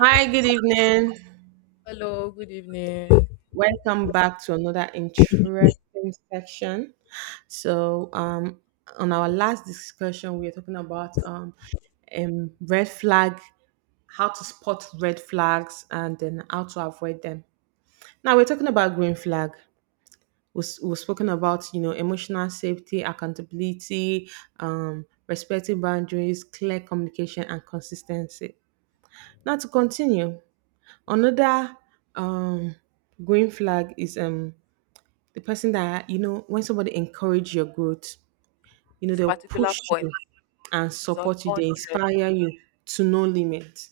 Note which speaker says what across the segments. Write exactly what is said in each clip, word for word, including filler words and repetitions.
Speaker 1: Hi, good evening.
Speaker 2: Hello, good evening.
Speaker 1: Welcome back to another interesting section. So, um, on our last discussion, we were talking about um, um, red flag, how to spot red flags, and then how to avoid them. Now we're talking about green flag. We've, we've spoken about you know emotional safety, accountability, um, respecting boundaries, clear communication, and consistency. Now to continue. Another um, green flag is um, the person that, you know, when somebody encourage your growth, you know,
Speaker 2: This
Speaker 1: they'll push you
Speaker 2: point
Speaker 1: and
Speaker 2: is on
Speaker 1: support you. They
Speaker 2: one hundred,
Speaker 1: inspire you to no limit.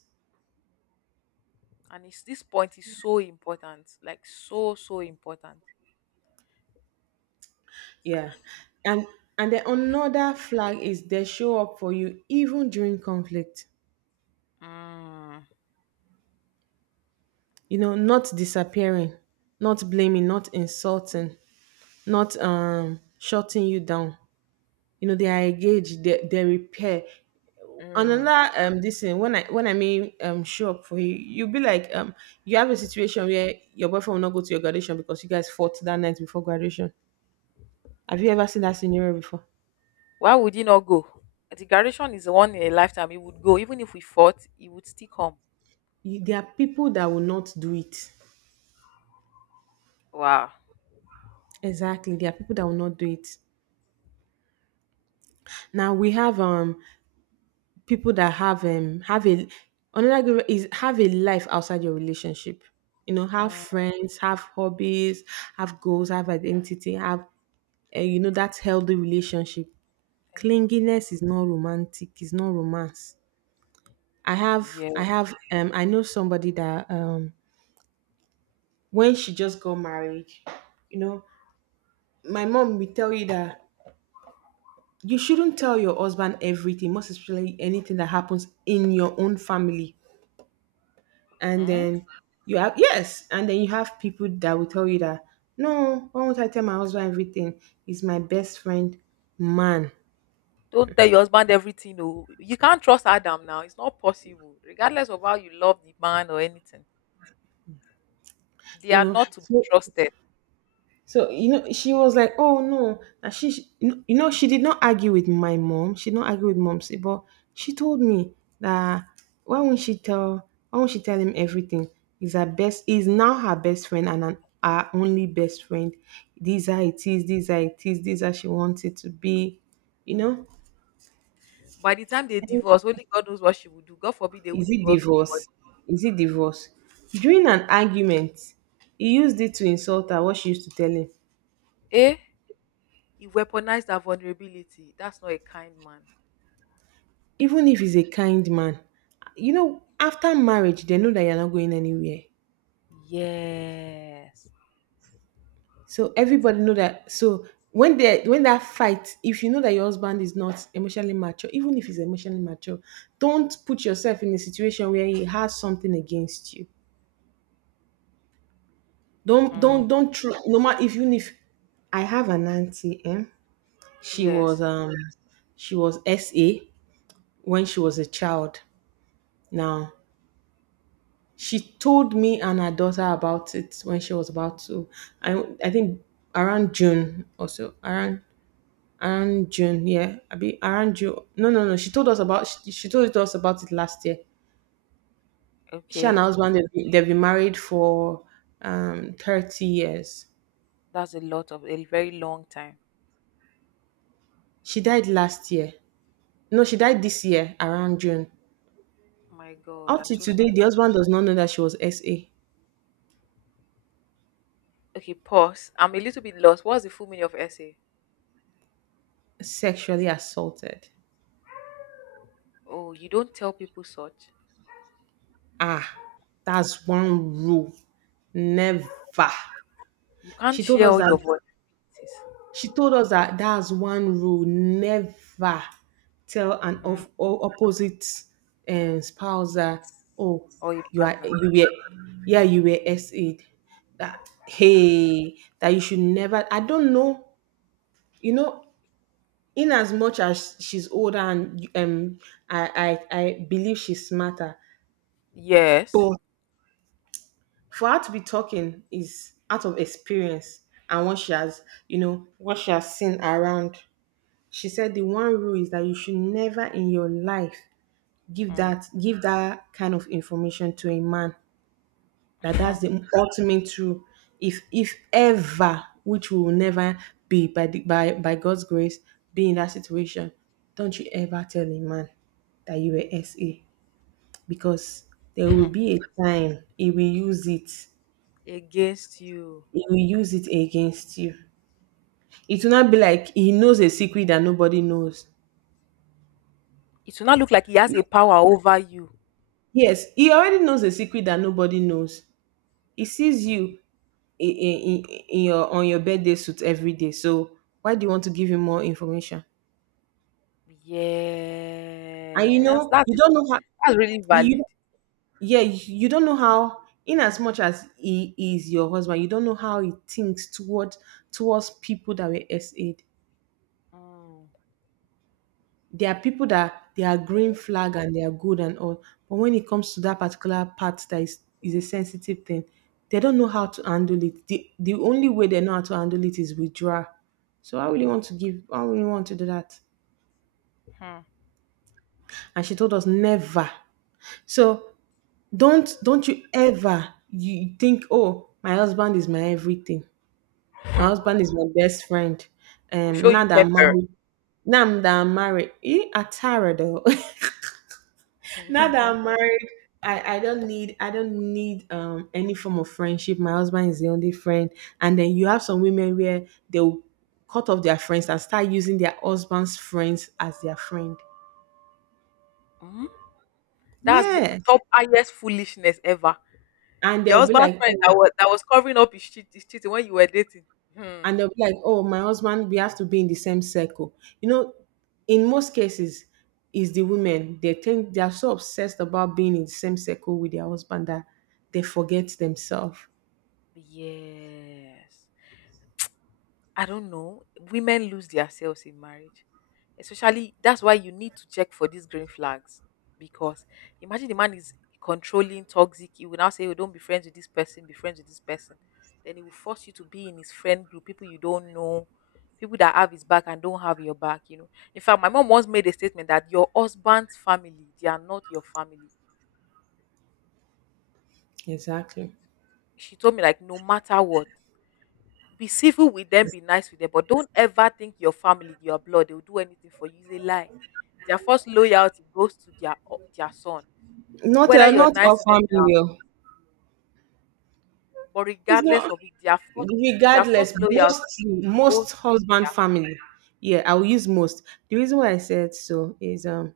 Speaker 2: and it's, this point is so important. Like that.
Speaker 1: Yeah. And and then another flag is they show up for you even during conflict.
Speaker 2: Mm,
Speaker 1: You know, not disappearing, not blaming, not insulting, not um shutting you down. You know, they are engaged, they, they repair.
Speaker 2: mm.
Speaker 1: Another um this thing, when i when i mean um show up for you, you be like, um you have a situation where your boyfriend will not go to your graduation because you guys fought that night before graduation. Have you ever seen that scenario before?
Speaker 2: Why would he not go? The graduation is the one in a lifetime. He would go. Even if we fought, he would still come.
Speaker 1: You, there are people that will not do it.
Speaker 2: Wow.
Speaker 1: Exactly, there are people that will not do it. Now we have um people that have um have a, another gr- is have a life outside your relationship. You know, have
Speaker 2: Mm,
Speaker 1: friends, have hobbies, have goals, have identity, have uh, you know, that healthy relationship.
Speaker 2: thank God.
Speaker 1: Clinginess is not romantic. It's not romance. I have, I
Speaker 2: Yeah.
Speaker 1: have, um, I know somebody that, um, when she just got married, you know, my mom will tell you that you shouldn't tell your husband everything, most especially anything that happens in your own family. And
Speaker 2: Mm?
Speaker 1: then you have, yes, and then you have people that will tell you that, no, why won't I tell my husband everything? He's my best friend, man.
Speaker 2: Don't tell your husband everything. No. You can't trust Adam now. It's not possible. Regardless of how you love the man or anything, they
Speaker 1: You
Speaker 2: are
Speaker 1: know,
Speaker 2: not to be
Speaker 1: so,
Speaker 2: trusted
Speaker 1: so you know, she was like, "Oh no!" And she, she- you know, she did not argue with my mom. She did not argue with mom, say, but she told me that, why won't she tell? Why won't she tell him everything? He's her best. He's now her best friend and an, our only best friend. These are it is. These are it is. These are she wants it to be. You know,
Speaker 2: now. By the time they divorce, only God knows what she will do. God forbid they
Speaker 1: is
Speaker 2: won't
Speaker 1: it
Speaker 2: divorce. But,
Speaker 1: divorce? Is it divorce? During an argument, he used it to insult her. What she used to tell him.
Speaker 2: eh? He weaponized her vulnerability. That's not a kind man.
Speaker 1: Even if he's a kind man, you know, after marriage they know that you're not going anywhere,
Speaker 2: Yes.
Speaker 1: so everybody know that. So when they when that fight, if you know that your husband is not emotionally mature, even if he's emotionally mature, don't put yourself in a situation where he has something against you. don't
Speaker 2: Mm,
Speaker 1: don't don't tr- no matter if you if I have an auntie, eh? She was
Speaker 2: yes,
Speaker 1: um she was sa, when she was a child. Now, she told me and her daughter about it when she was about to. I I think around June or so. Around, around June, yeah. I be around June. No, no, no. She told us about she, she told us about it last year. She and
Speaker 2: okay.
Speaker 1: her husband, they've been, they've been married for um thirty years.
Speaker 2: That's a lot, of a very long time.
Speaker 1: She died last year. No, she died this year around June.
Speaker 2: My God,
Speaker 1: Up
Speaker 2: I'm
Speaker 1: to
Speaker 2: so
Speaker 1: today,
Speaker 2: sorry.
Speaker 1: the husband does not know that she was S A,
Speaker 2: Okay, pause. I'm a little bit lost. What's the full meaning of essay?
Speaker 1: sexually assaulted.
Speaker 2: Oh, you don't tell people such.
Speaker 1: Ah, that's one rule. Never.
Speaker 2: You
Speaker 1: She
Speaker 2: can't
Speaker 1: told
Speaker 2: share
Speaker 1: us
Speaker 2: all
Speaker 1: that,
Speaker 2: your vulnerabilities.
Speaker 1: she told us that that's one rule: never tell an
Speaker 2: Mm,
Speaker 1: off, o- opposite um, spouse that, oh,
Speaker 2: or your
Speaker 1: you are,
Speaker 2: partner.
Speaker 1: you were, yeah, you were s A. That, hey, that you should never. I don't know, you know, in as much as she's older, and um I I, I believe she's smarter,
Speaker 2: Yes.
Speaker 1: but for her to be talking is out of experience, and what she has, you know, what she has seen around. She said the one rule is that you should never in your life give
Speaker 2: Mm.
Speaker 1: that give that kind of information to a man. That, that's the ultimate rule. If if ever, which we will never be, by the, by by God's grace, be in that situation, don't you ever tell a man that you were S A, because there will be a time he will use it.
Speaker 2: Against you.
Speaker 1: He will use it against you. It will not be like he knows a secret that nobody knows.
Speaker 2: It will not look like he has a power over you.
Speaker 1: Yes, he already knows a secret that nobody knows. He sees you in, in, in your, on your birthday suit every day. So why do you want to give him more information? And you
Speaker 2: Yeah. That's
Speaker 1: know,
Speaker 2: That's
Speaker 1: you
Speaker 2: that's
Speaker 1: don't know how
Speaker 2: that's really
Speaker 1: you you-
Speaker 2: valid.
Speaker 1: yeah, you don't know how, in as much as he is your husband, you don't know how he thinks toward, towards people that were SA'd. There are people that they are green flag and they are good and all, but when it comes to that particular part that is, is a sensitive thing, they don't know how to handle it. The, the only way they know how to handle it is withdraw. So i really want to give I really want to do that.
Speaker 2: Mm.
Speaker 1: And she told us never. So don't don't you ever, you think, oh, my husband is my everything, my
Speaker 2: Hmm.
Speaker 1: husband is my best friend,
Speaker 2: We'll
Speaker 1: um
Speaker 2: show
Speaker 1: now
Speaker 2: you
Speaker 1: that I'm
Speaker 2: pepper.
Speaker 1: married, now that I'm married, eh, atara though Now that I'm married, I, I don't need I don't need um any form of friendship. My husband is the only friend. And then you have some women where they'll cut off their friends and start using their husband's friends as their friend.
Speaker 2: Mm. That's the
Speaker 1: Yes.
Speaker 2: top highest foolishness ever.
Speaker 1: And
Speaker 2: Your
Speaker 1: they'll be
Speaker 2: husband's
Speaker 1: like,
Speaker 2: friend that
Speaker 1: oh,
Speaker 2: was that was covering up his cheat his cheating when you were dating. Hmm.
Speaker 1: and they'll be like, oh, my husband, we have to be in the same circle. You know, in most cases, is the women, they think they are so obsessed about being in the same circle with their husband that they forget themselves.
Speaker 2: Yes. I don't know. Women lose themselves in marriage. Especially that's why you need to check for these green flags. Because imagine the man is controlling, toxic, he will now say, "Oh, don't be friends with this person, be friends with this person." Then he will force you to be in his friend group, people you don't know, people that have his back and don't have your back, you know. In fact, my mom once made a statement that your husband's family, they are not your family.
Speaker 1: Exactly.
Speaker 2: She told me like no matter what. Be civil with them, be nice with them, but don't ever think your family, your blood, they'll do anything for you. It's a lie. Their first loyalty goes to their their son.
Speaker 1: Not
Speaker 2: Whether
Speaker 1: uh,
Speaker 2: you're
Speaker 1: not
Speaker 2: nice
Speaker 1: all
Speaker 2: to them,
Speaker 1: family. Oh.
Speaker 2: but
Speaker 1: It's
Speaker 2: regardless
Speaker 1: not
Speaker 2: of it, their first their
Speaker 1: regardless.
Speaker 2: first loyalty
Speaker 1: Most
Speaker 2: goes
Speaker 1: most
Speaker 2: to
Speaker 1: husband
Speaker 2: their.
Speaker 1: family. Yeah, I will use most. The reason why I said so is um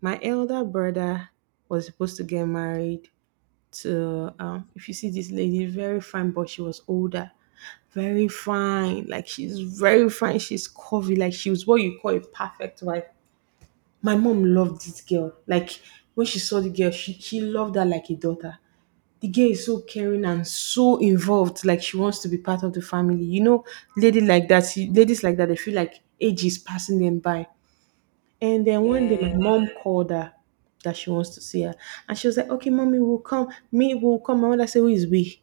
Speaker 1: my elder brother was supposed to get married to um if you see this lady, very fine, but she was older. Very fine. Like she's very fine. She's curvy. Like she was what you call a perfect wife. My mom loved this girl. Like when she saw the girl, she, she loved her like a daughter. The girl is so caring and so involved, like she wants to be part of the family. You know, lady like that, she, ladies like that, they feel like age is passing them by. And then one day my
Speaker 2: Yeah.
Speaker 1: mom called her, that she wants to see her. And she was like, okay mommy, we will come me will come. My mother said, who is we?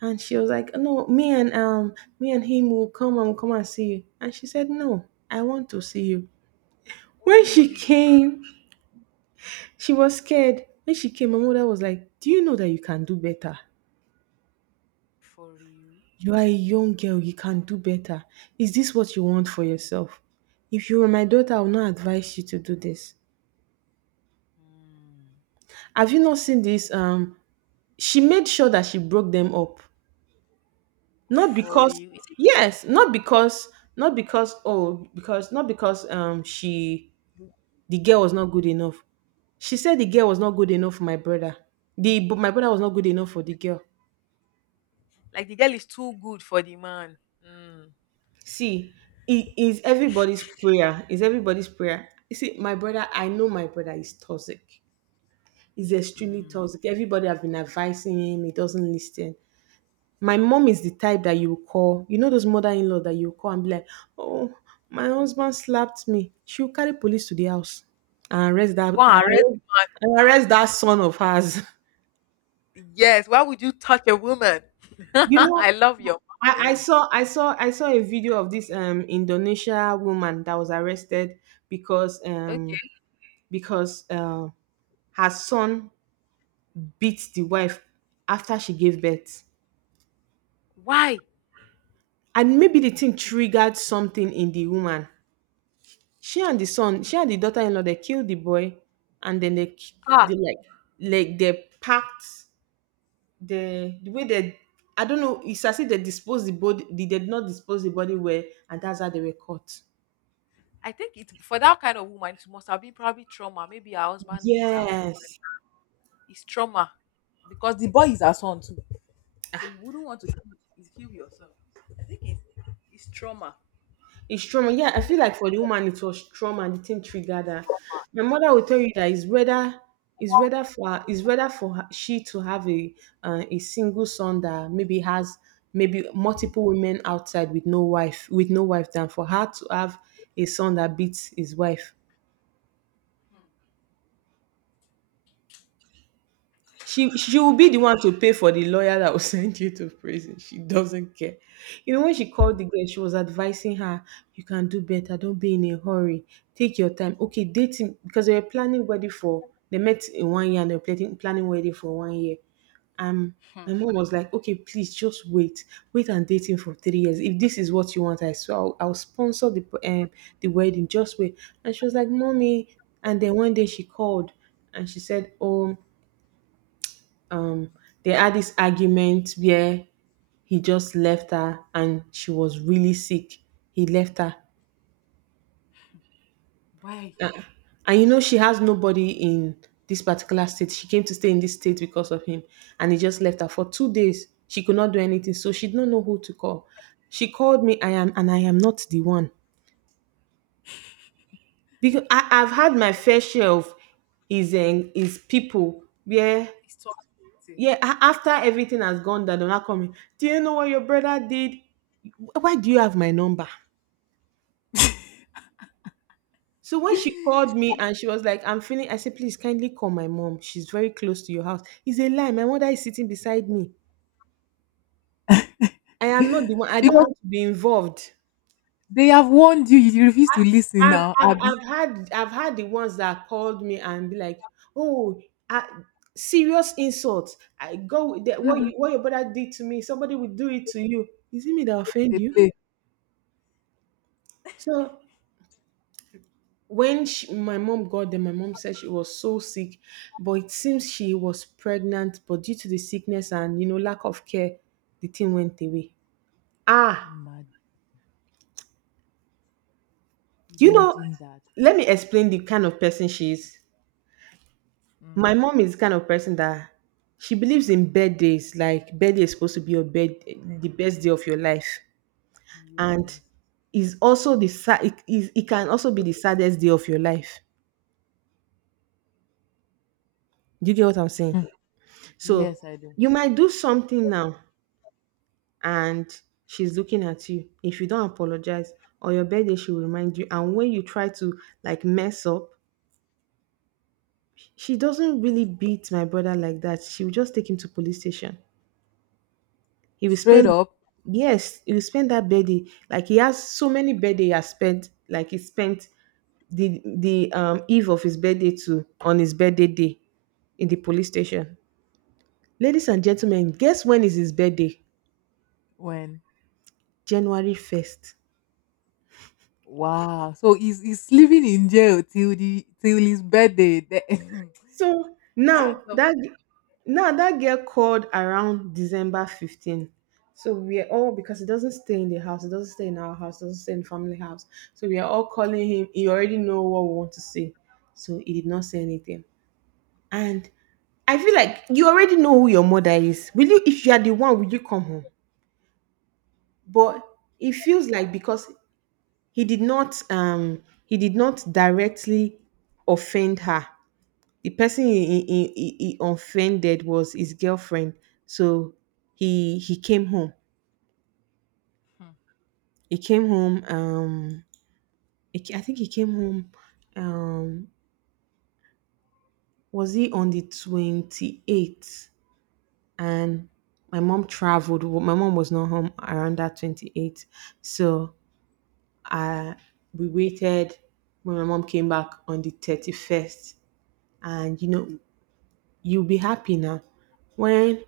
Speaker 1: And she was like, no, me and um me and him will come, and we'll come and see you. And she said, no, I want to see you. When
Speaker 2: Only
Speaker 1: she
Speaker 2: you.
Speaker 1: came, she was scared. When she came, my mother was like, do you know that you can do better?
Speaker 2: For real.
Speaker 1: You are a young girl, you can do better. Is this what you want for yourself? If you were my daughter, I would not advise you to do this.
Speaker 2: Mm.
Speaker 1: Have you not seen this? Um, she made sure that she broke them up. Not
Speaker 2: For
Speaker 1: because,
Speaker 2: real. Is it
Speaker 1: yes, not because, not because, oh, because, not because um she, the girl was not good enough. She said the girl was not good enough for my brother. The, but my brother was not good enough for the girl.
Speaker 2: like the girl is too good for the man? Mm.
Speaker 1: See, it is everybody's prayer. Is everybody's prayer. You see, my brother, I know my brother is toxic. Is extremely
Speaker 2: Mm.
Speaker 1: toxic. Everybody have been advising him, he doesn't listen. My mom is the type that you call, you know, those mother in law that you call and be like, oh, my husband slapped me. She'll carry police to the house and arrest that
Speaker 2: Go
Speaker 1: and
Speaker 2: and arrest
Speaker 1: arrest, and arrest that son of hers.
Speaker 2: the man. Yes. Why would you touch a woman?
Speaker 1: You know,
Speaker 2: I love your
Speaker 1: I, I
Speaker 2: mom
Speaker 1: saw I saw I saw a video of this um Indonesia woman that was arrested because um
Speaker 2: already.
Speaker 1: because uh, her son beat the wife after she gave birth,
Speaker 2: Why?
Speaker 1: and maybe the thing triggered something in the woman. She and the son, she and the daughter-in-law, they killed the boy, and then they, k-
Speaker 2: Ah,
Speaker 1: they like, like they packed the the way they. I don't know. It's as if they disposed the body. They did not dispose the body well, and that's how they were caught.
Speaker 2: I think it, for that kind of woman, it must have been probably trauma. Maybe her husband beat her when she was
Speaker 1: Yes,
Speaker 2: pregnant. It's trauma because the boy is her son too. So you wouldn't want to kill, is kill your son. I think it's it's trauma.
Speaker 1: it's trauma. Yeah, I feel like for the woman it was trauma and the thing triggered her. My mother will tell you that it's whether it's whether for it's whether for her, she to have a uh, a single son that maybe has maybe multiple women outside with no wife with no wife, than for her to have a son that beats his wife. She she will be the one to pay for the lawyer that will send you to prison. She doesn't care. You know, when she called the girl, she was advising her, you can do better, don't be in a hurry. Take your time. Okay, dating because they were planning wedding for they met in one year and they were planning planning wedding for one year. Um
Speaker 2: Hmm.
Speaker 1: my mom was like, okay, please just wait. Wait and date him for three years. If this is what you want, I swear I'll, I'll sponsor the um, the wedding. Just wait. And she was like, mommy. And then one day she called and she said, "Oh." um they had this argument where he just left her and she was really sick. He left her.
Speaker 2: Why?
Speaker 1: Uh, And you know, she has nobody in this particular state. She came to stay in this state because of him. And he just left her for two days. She could not do anything. So she did not know who to call. She called me, I am, and I am not the one. Because I, I've had my fair share of his, um, his people where.
Speaker 2: It's toxic.
Speaker 1: Yeah, a- after everything has gone down, they'll not come in. Do you know what your brother did? Why do you have my number? So when she called me and she was like, I'm feeling, I said, please kindly call my mom. She's very close to your house. It's a lie. My mother is sitting beside me. I am not the one. I don't
Speaker 2: Because
Speaker 1: want to be involved.
Speaker 2: they have warned you, you refuse to listen
Speaker 1: I've,
Speaker 2: now,
Speaker 1: I've,
Speaker 2: Abby.
Speaker 1: I've had I've had the ones that called me and be like, oh, I, serious insult. I go with that what you
Speaker 2: Mm.
Speaker 1: what your brother did to me. Somebody will do it to you. Is it me that offend
Speaker 2: They
Speaker 1: you?
Speaker 2: play.
Speaker 1: So when she, my mom got there, my mom said she was so sick, but it seems she was pregnant. But due to the sickness and you know lack of care, the thing went away. Ah,
Speaker 2: Imagine,
Speaker 1: you know,
Speaker 2: imagine that.
Speaker 1: let me explain the kind of person she is. My
Speaker 2: Mm.
Speaker 1: mom is the kind of person that she believes in birthdays. Like birthday is supposed to be your bed, the best day of your life, and
Speaker 2: Yes.
Speaker 1: is also the sa- it, is, it can also be the saddest day of your life. Do you get what I'm saying? So
Speaker 2: Yes, I do.
Speaker 1: you might do something now and she's looking at you. If you don't apologize on your birthday, she will remind you. And when you try to like mess up, she doesn't really beat my brother like that. She will just take him to police station. He will
Speaker 2: Straight
Speaker 1: spend,
Speaker 2: up
Speaker 1: yes, he will spend that birthday. Like he has so many birthday he has spent, like he spent the the um eve of his birthday to on his birthday day in the police station. Ladies and gentlemen, guess when is his birthday?
Speaker 2: when.
Speaker 1: January first.
Speaker 2: Wow. So he's he's living in jail till the till his birthday. The-
Speaker 1: So
Speaker 2: that's
Speaker 1: now
Speaker 2: the.
Speaker 1: that now that girl called around December fifteenth. So we are all because it doesn't stay in the house, it doesn't stay in our house, it doesn't stay in family house. So we are all calling him. He already know what we want to say. So he did not say anything. And I feel like you already know who your mother is. Will you if you are the one, will you come home? But it feels like because he did not um he did not directly offend her. The person he, he, he, he offended was his girlfriend, so he he came home,
Speaker 2: Hmm.
Speaker 1: he came home, um he ca- I think he came home, um was he on the twenty-eighth, and my mom traveled Wa- my mom was not home around that twenty-eighth. So I, we waited. When my mom came back on the thirty-first, and you know you'll be happy now, when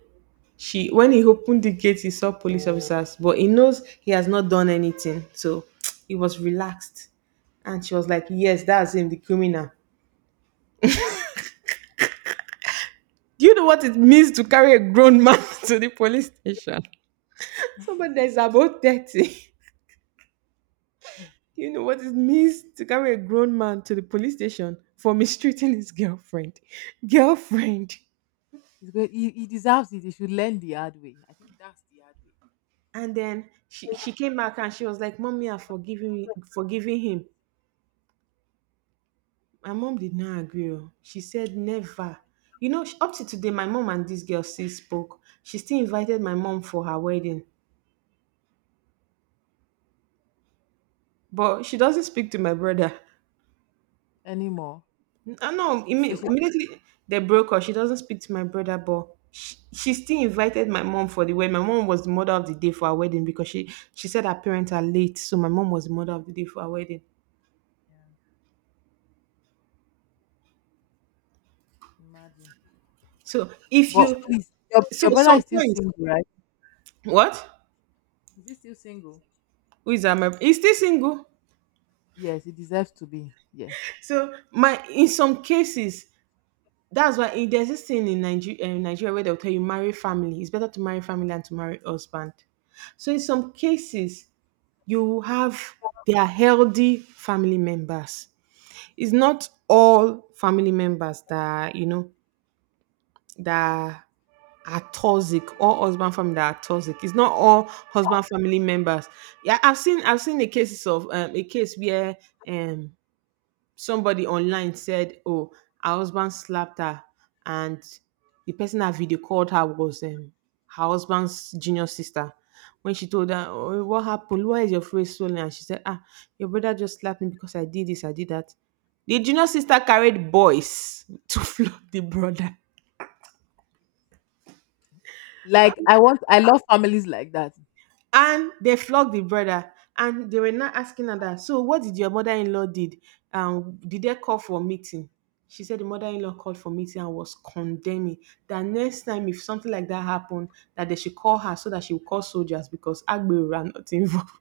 Speaker 1: she when he opened the gate he saw police officers, but he knows he has not done anything, so he was relaxed. And she was like, yes, that's him, the criminal. Do you know what it means to carry a grown man to the police station? Somebody that is about thirty. You know what it means to carry a grown man to the police station for mistreating his girlfriend, girlfriend.
Speaker 2: He's good. He, he deserves it. He should learn the hard way. I think that's the hard way.
Speaker 1: And then she, she came back and she was like, mommy, I've forgiven forgiving him. My mom did not agree. Oh. She said never. You know, sh- up to today, my mom and this girl still spoke. She still invited my mom for her wedding, but she doesn't speak to my brother.
Speaker 2: Anymore.
Speaker 1: I know
Speaker 2: So
Speaker 1: imme-
Speaker 2: she
Speaker 1: immediately they broke up. She doesn't speak to my brother, but she, she still invited my mom for the wedding. My mom was the mother of the day for her wedding because she she said her parents are late, so my mom was the mother of the day for her wedding.
Speaker 2: imagine.
Speaker 1: So if
Speaker 2: But
Speaker 1: you,
Speaker 2: please, your,
Speaker 1: so
Speaker 2: your brother is still
Speaker 1: sometimes,
Speaker 2: single, right?
Speaker 1: what,
Speaker 2: Is he still single?
Speaker 1: who is that? My, he's still single.
Speaker 2: Yes, he deserves to be. Yes.
Speaker 1: So my, in some cases, that's why eh, there's this thing in Nigeria, in Nigeria where they'll tell you marry family. It's better to marry family than to marry husband. So in some cases, you have they are healthy family members. It's not all family members that you know that are toxic or husband family that are toxic. It's not all husband family members. Yeah, I've seen I've seen the cases of um, a case where um somebody online said, "Oh, her husband slapped her," and the person that video called her was um, her husband's junior sister. When she told her, "Oh, what happened? Why is your face swollen?" and she said, "Ah, your brother just slapped me because I did this, I did that." The junior sister carried boys to flog the brother.
Speaker 2: Like I want, I love families like that.
Speaker 1: And they flogged the brother. And they were now asking her that, so what did your mother-in-law did? Um, did they call for meeting? She said the mother-in-law called for meeting and was condemning that next time if something like that happened, that they should call her so that she will call soldiers because Agbero are not involved.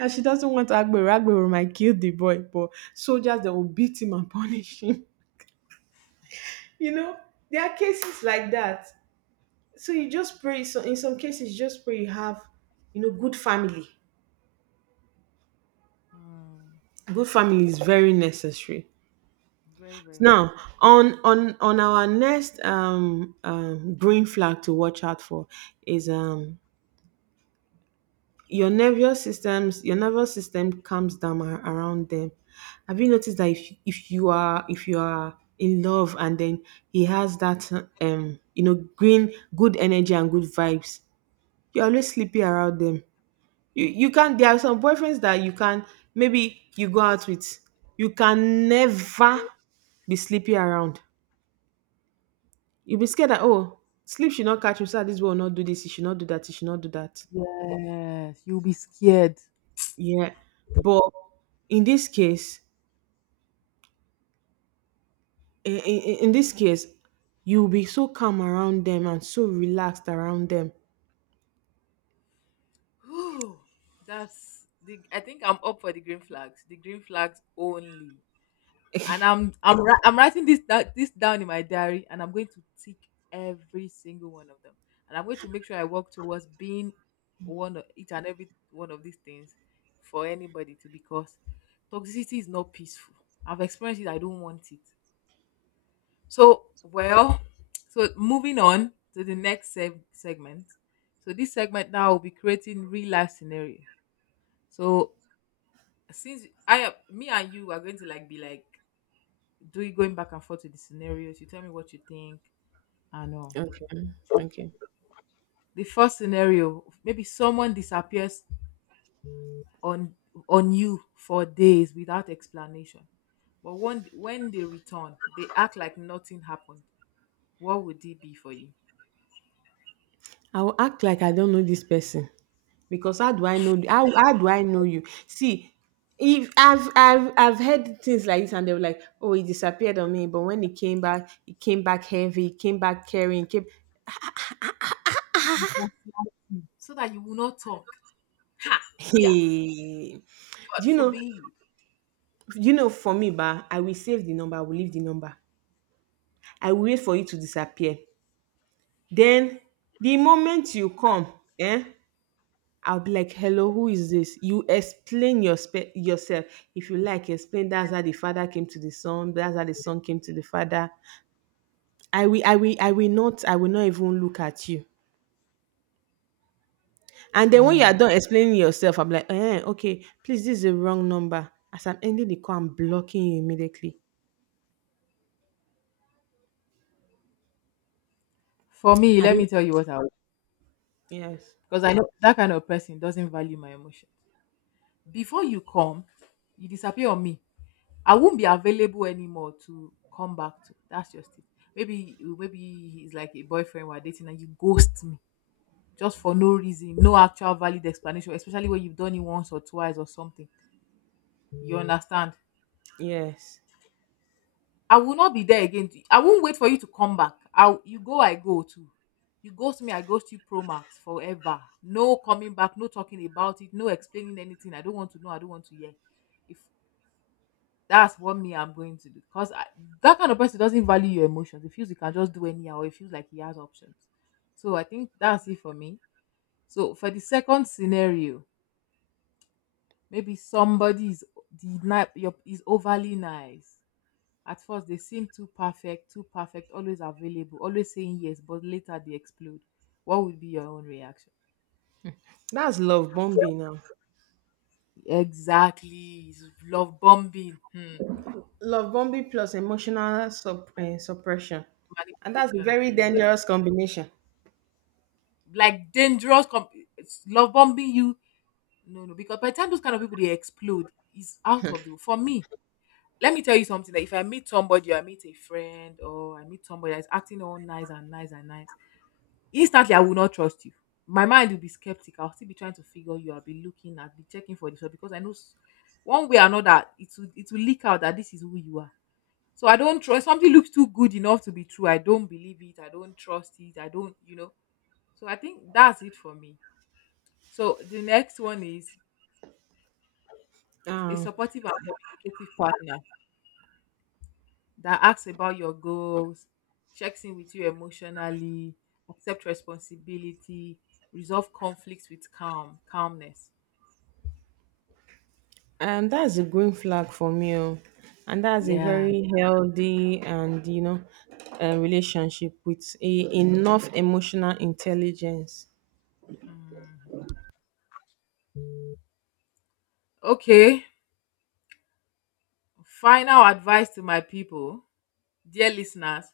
Speaker 1: And she doesn't want Agbero. Agbero might kill the boy, but soldiers they will beat him and punish him. You know, there are cases like that. So you just pray. So in some cases, you just pray you have, you know, good family.
Speaker 2: Mm,
Speaker 1: Good family is very necessary.
Speaker 2: very, very
Speaker 1: Now
Speaker 2: necessary.
Speaker 1: on on on our next um, um green flag to watch out for is um your nervous systems your nervous system calms down ar- around them. Have you noticed that if if you are, if you are in love, and then he has that um you know green good energy and good vibes, you're always sleepy around them. you you can There are some boyfriends that you can maybe you go out with, you can never be sleepy around. You'll be scared that oh, sleep should not catch you, so this boy will not do this, he should not do that, he should not do that.
Speaker 2: Yes. You'll be scared.
Speaker 1: Yeah, but in this case, in, in, in this case you'll be so calm around them and so relaxed around them.
Speaker 2: Whew, that's the. I think I'm up for the green flags. The green flags only. And I'm I'm wri- I'm writing this da- this down in my diary, and I'm going to tick every single one of them. And I'm going to make sure I work towards being one of each and every one of these things for anybody to, because toxicity is not peaceful. I've experienced it. I don't want it. So well, so moving on to the next seg- segment. So this segment now will be creating real life scenario. So since I uh, me and you are going to like be like doing going back and forth with the scenarios, you tell me what you think and all.
Speaker 1: Okay, okay,
Speaker 2: The first scenario, maybe someone disappears on on you for days without explanation. But when when they return, they act like nothing happened. What would it be for you?
Speaker 1: I will act like I don't know this person, because how do I know, how how do I know you? See, if I've I've I've heard things like this and they were like, oh, it disappeared on me, but when it came back, it came back heavy, it came back carrying, it came.
Speaker 2: So that you will not talk. Yeah,
Speaker 1: Hey,
Speaker 2: God
Speaker 1: do you know?
Speaker 2: forbid.
Speaker 1: Do you know? For me, ba, I will save the number. I will leave the number. I will wait for you to disappear. Then the moment you come, eh, I'll be like, hello, who is this? You explain your spe- yourself. If you like, explain, that's how the father came to the son, that's how the son came to the father. I will, I will, I will not, I will not even look at you. And then when you are
Speaker 2: Mm.
Speaker 1: done explaining yourself, I'm like, eh, okay, please, this is the wrong number. As I'm ending the call, I'm blocking you immediately.
Speaker 2: For me,
Speaker 1: I
Speaker 2: let me
Speaker 1: didn't.
Speaker 2: tell you what I would,
Speaker 1: Yes,
Speaker 2: because I know that kind of person doesn't value my emotion. Before you come, you disappear on me. I won't be available anymore to come back to. That's just it. Maybe maybe he's like a boyfriend we're dating and you ghost me just for no reason, no actual valid explanation, especially when you've done it once or twice or something. You understand?
Speaker 1: yes.
Speaker 2: I will not be there again. to- I won't wait for you to come back. I you go, I go too. You ghost me, I ghost you pro max forever. No coming back, no talking about it, no explaining anything. I don't want to know, I don't want to hear. If that's what me I'm going to do, because I, that kind of person doesn't value your emotions. He feels he can just do anyhow. He feels like he has options. So I think that's it for me. So for the second scenario, maybe somebody is the ni- your is overly nice. At first they seem too perfect, too perfect, always available, always saying yes, but later they explode. What would be your own reaction?
Speaker 1: That's love bombing now.
Speaker 2: Exactly, it's love bombing, hmm.
Speaker 1: Love bombing plus emotional sup- eh, suppression, and that's a
Speaker 2: Manipulation,
Speaker 1: very
Speaker 2: yeah,
Speaker 1: dangerous combination.
Speaker 2: like dangerous. Com- it's love bombing you. No, no, because by the time those kind of people they explode, it's out of the for me. Let me tell you something that if I meet somebody, or I meet a friend, or I meet somebody that's acting all nice and nice and nice, instantly I will not trust you. My mind will be skeptical. I'll still be trying to figure you. I'll be looking, I'll be checking for this one because I know s- one way or another it will it will leak out that this is who you are. So I don't trust something looks too good enough to be true. I don't believe it. I don't trust it. I don't, you know. So I think that's it for me. So the next one is a
Speaker 1: Um,
Speaker 2: supportive and communicative partner that asks about your goals, checks in with you emotionally, accepts responsibility, resolve conflicts with calm, calmness.
Speaker 1: And that's a green flag for me. Oh. And that's a
Speaker 2: Yeah.
Speaker 1: very healthy and, you know, uh, relationship with a, enough emotional intelligence.
Speaker 2: Mm. Okay. Final advice to my people, dear listeners: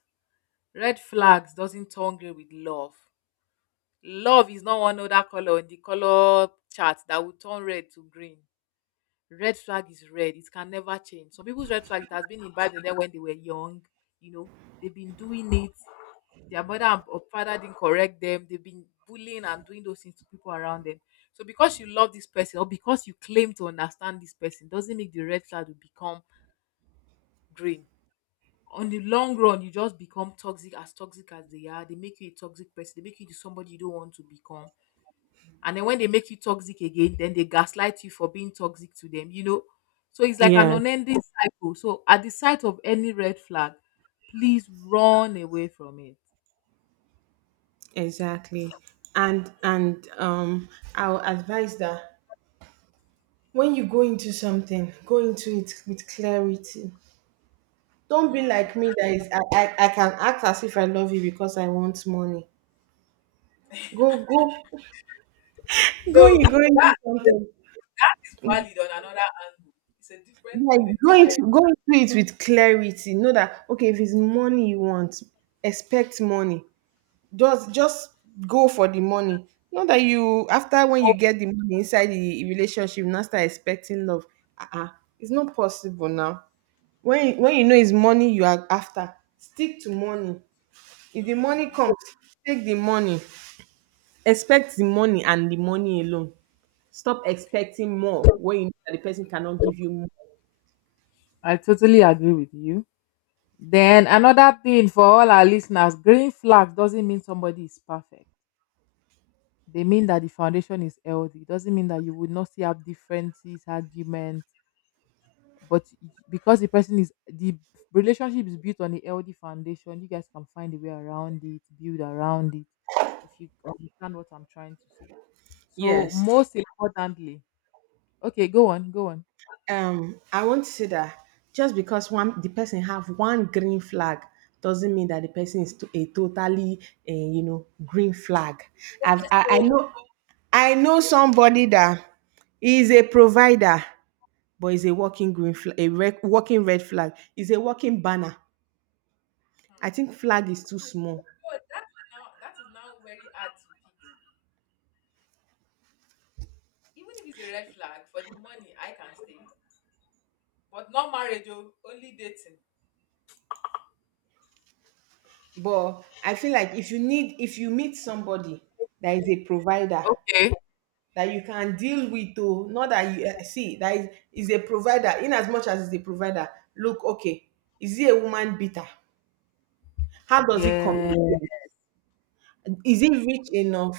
Speaker 2: red flags doesn't turn grey with love. Love is not one other color in the color chart that will turn red to green. Red flag is red. It can never change. Some people's red flag it has been imbibed in them when they were young. You know, they've been doing it. Their mother and- or father didn't correct them. They've been bullying and doing those things to people around them. So because you love this person or because you claim to understand this person doesn't make the red flag to become green. On the long run, you just become toxic as toxic as they are. They make you a toxic person. They make you into somebody you don't want to become, and then when they make you toxic again, then they gaslight you for being toxic to them, you know, so it's like an
Speaker 1: Yeah,
Speaker 2: unending cycle. So at the sight of any red flag, please run away from it.
Speaker 1: exactly. And, and um, I'll advise that when you go into something, go into it with clarity. Don't be
Speaker 2: Mm.
Speaker 1: like me that is, I, I, I can act as if I love you because I want money. Go, go, go,
Speaker 2: No,
Speaker 1: you go into something.
Speaker 2: it's valid on another angle. It's a different
Speaker 1: Like
Speaker 2: thing
Speaker 1: go
Speaker 2: entirely.
Speaker 1: into go into it with clarity. Know that okay, if it's money you want, expect money. Just just go for the money. Know that you after when you get the money inside the relationship, now start expecting love. Uh-uh. It's not possible now. When you- when you know it's money you are after, stick to money. If the money comes, take the money. Expect the money and the money alone. Stop expecting more when you know that the person cannot give you more.
Speaker 2: I totally agree with you. Then another thing for all our listeners, green flag doesn't mean somebody is perfect. They mean that the foundation is healthy. It doesn't mean that you would not still have differences, arguments, but y- because the person is the relationship is built on a healthy foundation, you guys can find a way around it, build around it, if you understand what I'm trying to say. So
Speaker 1: Yes.
Speaker 2: most importantly, okay, go on, go on.
Speaker 1: um I want to say that just because one the person have one green flag doesn't mean that the person is to a totally uh, you know green flag. I've I, I
Speaker 2: So
Speaker 1: know. I know somebody that is a provider, but is a working green flag, a red, working red flag, is a working banner. I think flag is too small.
Speaker 2: but that is now that is now very hard to pick up. Even if it's a red flag for the money, I can stay. But not marriage, oh, only dating.
Speaker 1: But I feel like if you need, if you meet somebody that is a provider
Speaker 2: Okay,
Speaker 1: that you can deal with, oh, not that you eh, see that is, is a provider, in as much as is a provider, look, okay, is he a woman beater? How does he
Speaker 2: yeah,
Speaker 1: communicate? Is he rich enough?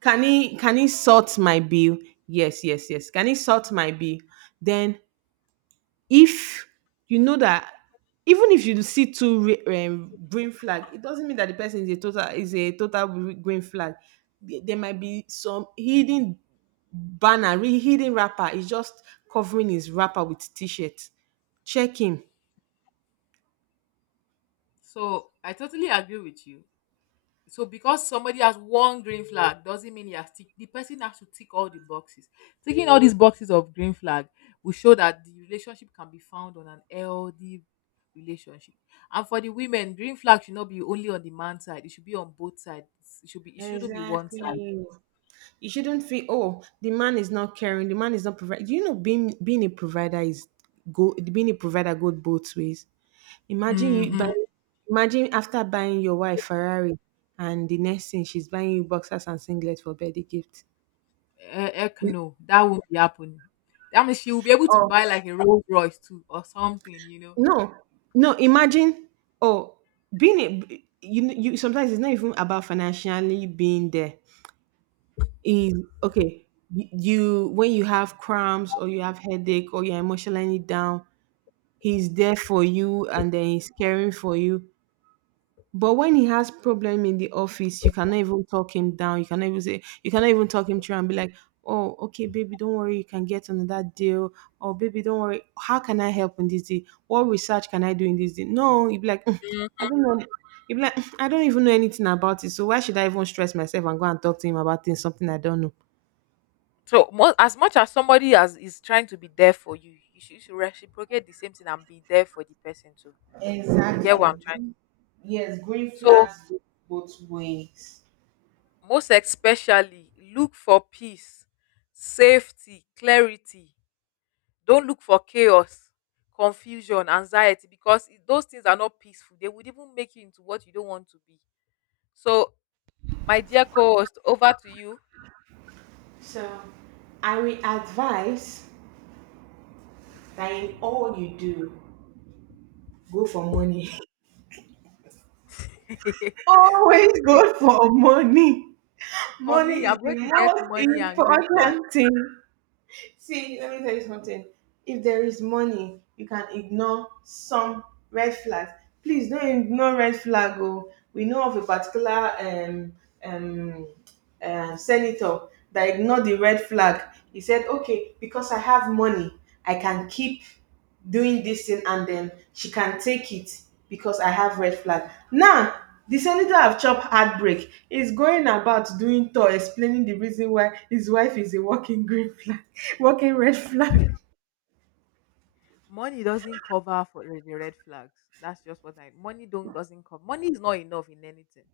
Speaker 1: Can he can he sort my bill? Yes, yes, yes, can he sort my bill? Then, if you know that even if you see two re- um, green flag, it doesn't mean that the person is a total, is a total gre- green flag. There there might be some hidden banner, re- hidden rapper, is just covering his rapper with t-shirt. Check him.
Speaker 2: so I totally agree with you. So because somebody has one green flag doesn't mean he has tick, the person has to tick all the boxes. Ticking all these boxes of green flag will show that the relationship can be found on an healthy relationship. And for the women, green flag should not be only on the man's side, it should be on both sides. It should be, it shouldn't be one side.
Speaker 1: Exactly. You shouldn't feel oh, the man is not caring, the man is not providing. You know, being being a provider is, go being a provider goes both ways. imagine you buy
Speaker 2: Mm-hmm.
Speaker 1: Imagine after buying your wife Ferrari, and the next thing she's buying you boxers and singlets for birthday gift.
Speaker 2: Eh, heck no, that won't be happening. That means she will be able to
Speaker 1: Oh,
Speaker 2: buy like a rolls royce too or something, you know.
Speaker 1: no, no. Imagine, oh, being a, b- you, you sometimes it's not even about financially being there. Is okay. y- You, when you have cramps or you have headache or you're emotionally down, he's there for you and then he's caring for you. But when he has problem in the office, you cannot even talk him down. You cannot even say, you cannot even talk him through and be like, "Oh, okay, baby, don't worry, you can get another deal." Or, "Baby, don't worry, how can I help in this deal? What research can I do in this deal?" No, you'd be like, "Mm, I don't know." You'd be like, "Mm, I don't even know anything about it, so why should I even stress myself and go and talk to him about things something I don't know?"
Speaker 2: So mo- as much as somebody as is trying to be there for you, you should, you should reciprocate the same thing and be there for the person too. You get what
Speaker 1: Exactly.
Speaker 2: I'm trying.
Speaker 1: Yes, green
Speaker 2: So
Speaker 1: flags go both ways.
Speaker 2: most especially look for peace, safety, clarity. Don't look for chaos, confusion, anxiety because i- those things are not peaceful. They would even make you into what you don't want to be. So my dear co-host, over to you.
Speaker 1: So, I will advise that in all you do, go for money. Always
Speaker 2: Be-
Speaker 1: go for money.
Speaker 2: for me,
Speaker 1: Money is
Speaker 2: I'm going
Speaker 1: the
Speaker 2: to get
Speaker 1: most
Speaker 2: money and green flag.
Speaker 1: important thing. See, let me tell you something. If there is money, you can ignore some red flags. Please don't ignore red flag. Oh, we know of a particular um um uh, senator that ignored the red flag. He said, "Okay, because I have money, I can keep doing this thing and then she can take it because I have red flag." Now, the senator of Chop Heartbreak is going about doing tour explaining the reason why his wife is a walking green flag, walking red flag.
Speaker 2: Money doesn't cover for the the red flags. That's just what I money don't doesn't cover. Money is not enough in anything,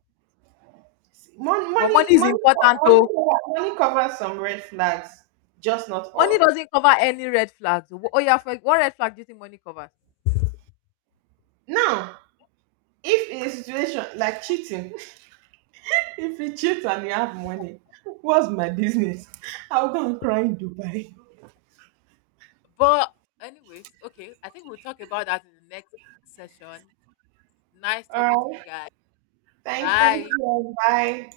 Speaker 1: Money,
Speaker 2: but
Speaker 1: money,
Speaker 2: money is
Speaker 1: money,
Speaker 2: important.
Speaker 1: money,
Speaker 2: Oh,
Speaker 1: money covers some red flags, just not
Speaker 2: money
Speaker 1: all.
Speaker 2: doesn't cover any red flags. Oh yeah, for, what red flag do you think money covers?
Speaker 1: Now, if in a situation like cheating, if you cheat and you have money, what's my business? I'll go and cry in Dubai.
Speaker 2: But anyways, okay, I think we'll talk about that in the next session. Nice talking to
Speaker 1: All right.
Speaker 2: you guys.
Speaker 1: Thank, thank
Speaker 2: Bye.
Speaker 1: you. Bye.